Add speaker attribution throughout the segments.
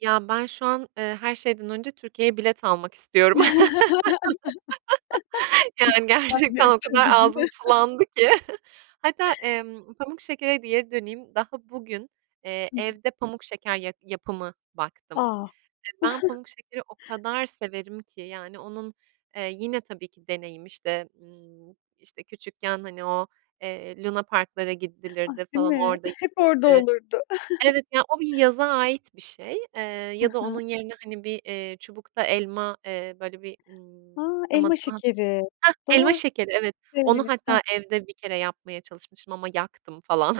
Speaker 1: Ya, ben şu an, eee, her şeyden önce Türkiye'ye bilet almak istiyorum. Yani,
Speaker 2: İştahlar bir
Speaker 1: gerçekten o
Speaker 2: açıldı,
Speaker 1: kadar
Speaker 2: değil
Speaker 1: ağzım
Speaker 2: mi?
Speaker 1: sulandı ki! Hatta, emm, pamuk şekere de geri döneyim: Daha bugün, eee,
Speaker 2: Hı hı.
Speaker 1: evde pamuk şeker ya yapımı baktım.
Speaker 2: A!
Speaker 1: E, ben pamuk şekeri o kadar severim ki! Yani, onun Eee, yine tabii ki deneyim, işte, ımm, işte, küçükken hani o, eee, lunaparklara
Speaker 2: Ah!
Speaker 1: gidilirdi
Speaker 2: Değil
Speaker 1: falan,
Speaker 2: mi?
Speaker 1: orada
Speaker 2: Hep orada
Speaker 1: yenirdi.
Speaker 2: olurdu.
Speaker 1: Evet ya, o bir yaza ait bir şey, eee,
Speaker 2: Hı
Speaker 1: ya da
Speaker 2: hı.
Speaker 1: onun yerine, hani, bir, eee, çubukta elma, eee, böyle bir, ımm,
Speaker 2: A,
Speaker 1: tam
Speaker 2: elma
Speaker 1: adını
Speaker 2: şekeri!
Speaker 1: Hah, elma
Speaker 2: Doğru.
Speaker 1: şekeri, evet! Onu
Speaker 2: Evet. Heh.
Speaker 1: hatta evde bir kere yapmaya çalışmıştım ama yaktım falan.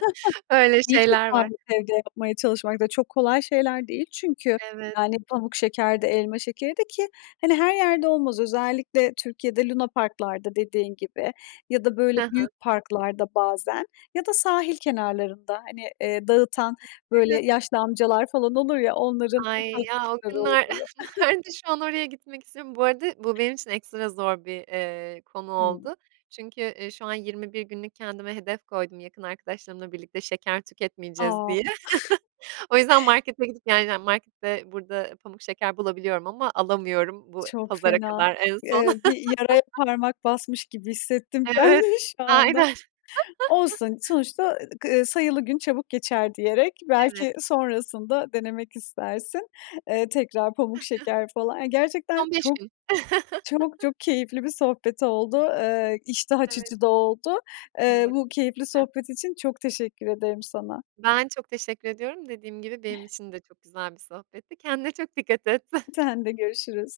Speaker 1: Öyle
Speaker 2: İyi
Speaker 1: şeyler var.
Speaker 2: cesaret evde yapmaya çalışmak da çok kolay şeyler değil çünkü,
Speaker 1: Evet.
Speaker 2: yani, pamuk şeker de elma şekeri de. Ki, hani, her yerde olmaz, özellikle Türkiye'de lunaparklarda dediğin gibi ya da, böyle,
Speaker 1: Hı hı.
Speaker 2: büyük parklarda bazen ya da sahil kenarlarında, hani, eee, dağıtan,
Speaker 1: Evet.
Speaker 2: böyle, yaşlı amcalar falan olur ya, onların
Speaker 1: Ay,
Speaker 2: [unintelligible]
Speaker 1: ya, o günler
Speaker 2: oluyor.
Speaker 1: nerede şu an? Oraya gitmek istiyorum. Bu arada bu benim için ekstra zor bir, eee, konu
Speaker 2: Hımm.
Speaker 1: oldu çünkü, eee, şu an 21 günlük kendime hedef koydum yakın arkadaşlarımla birlikte, "Şeker tüketmeyeceğiz." diye.
Speaker 2: A!
Speaker 1: O yüzden markete gidip yani, markette burada pamuk şeker bulabiliyorum ama alamıyorum bu
Speaker 2: Çok
Speaker 1: pazara
Speaker 2: fena!
Speaker 1: kadar en son.
Speaker 2: Eee, bir yaraya parmak basmış gibi hissettim ben de
Speaker 1: Evet,
Speaker 2: şu anda.
Speaker 1: aynen.
Speaker 2: Olsun, sonuçta k "sayılı gün çabuk geçer" diyerek
Speaker 1: Evet.
Speaker 2: belki sonrasında denemek istersin, eee, tekrar pamuk şeker falan. Yani gerçekten
Speaker 1: Son 5
Speaker 2: çok,
Speaker 1: gün.
Speaker 2: çok, çok keyifli bir sohbet oldu. Eee, iştah
Speaker 1: Evet.
Speaker 2: açıcı da oldu. Eee,
Speaker 1: Evet,
Speaker 2: bu keyifli
Speaker 1: kesinlikle.
Speaker 2: sohbet için çok teşekkür ederim sana.
Speaker 1: Ben çok teşekkür ediyorum. Dediğim gibi, benim için de çok güzel bir sohbetti. Kendine çok dikkat et.
Speaker 2: Sen de. Görüşürüz.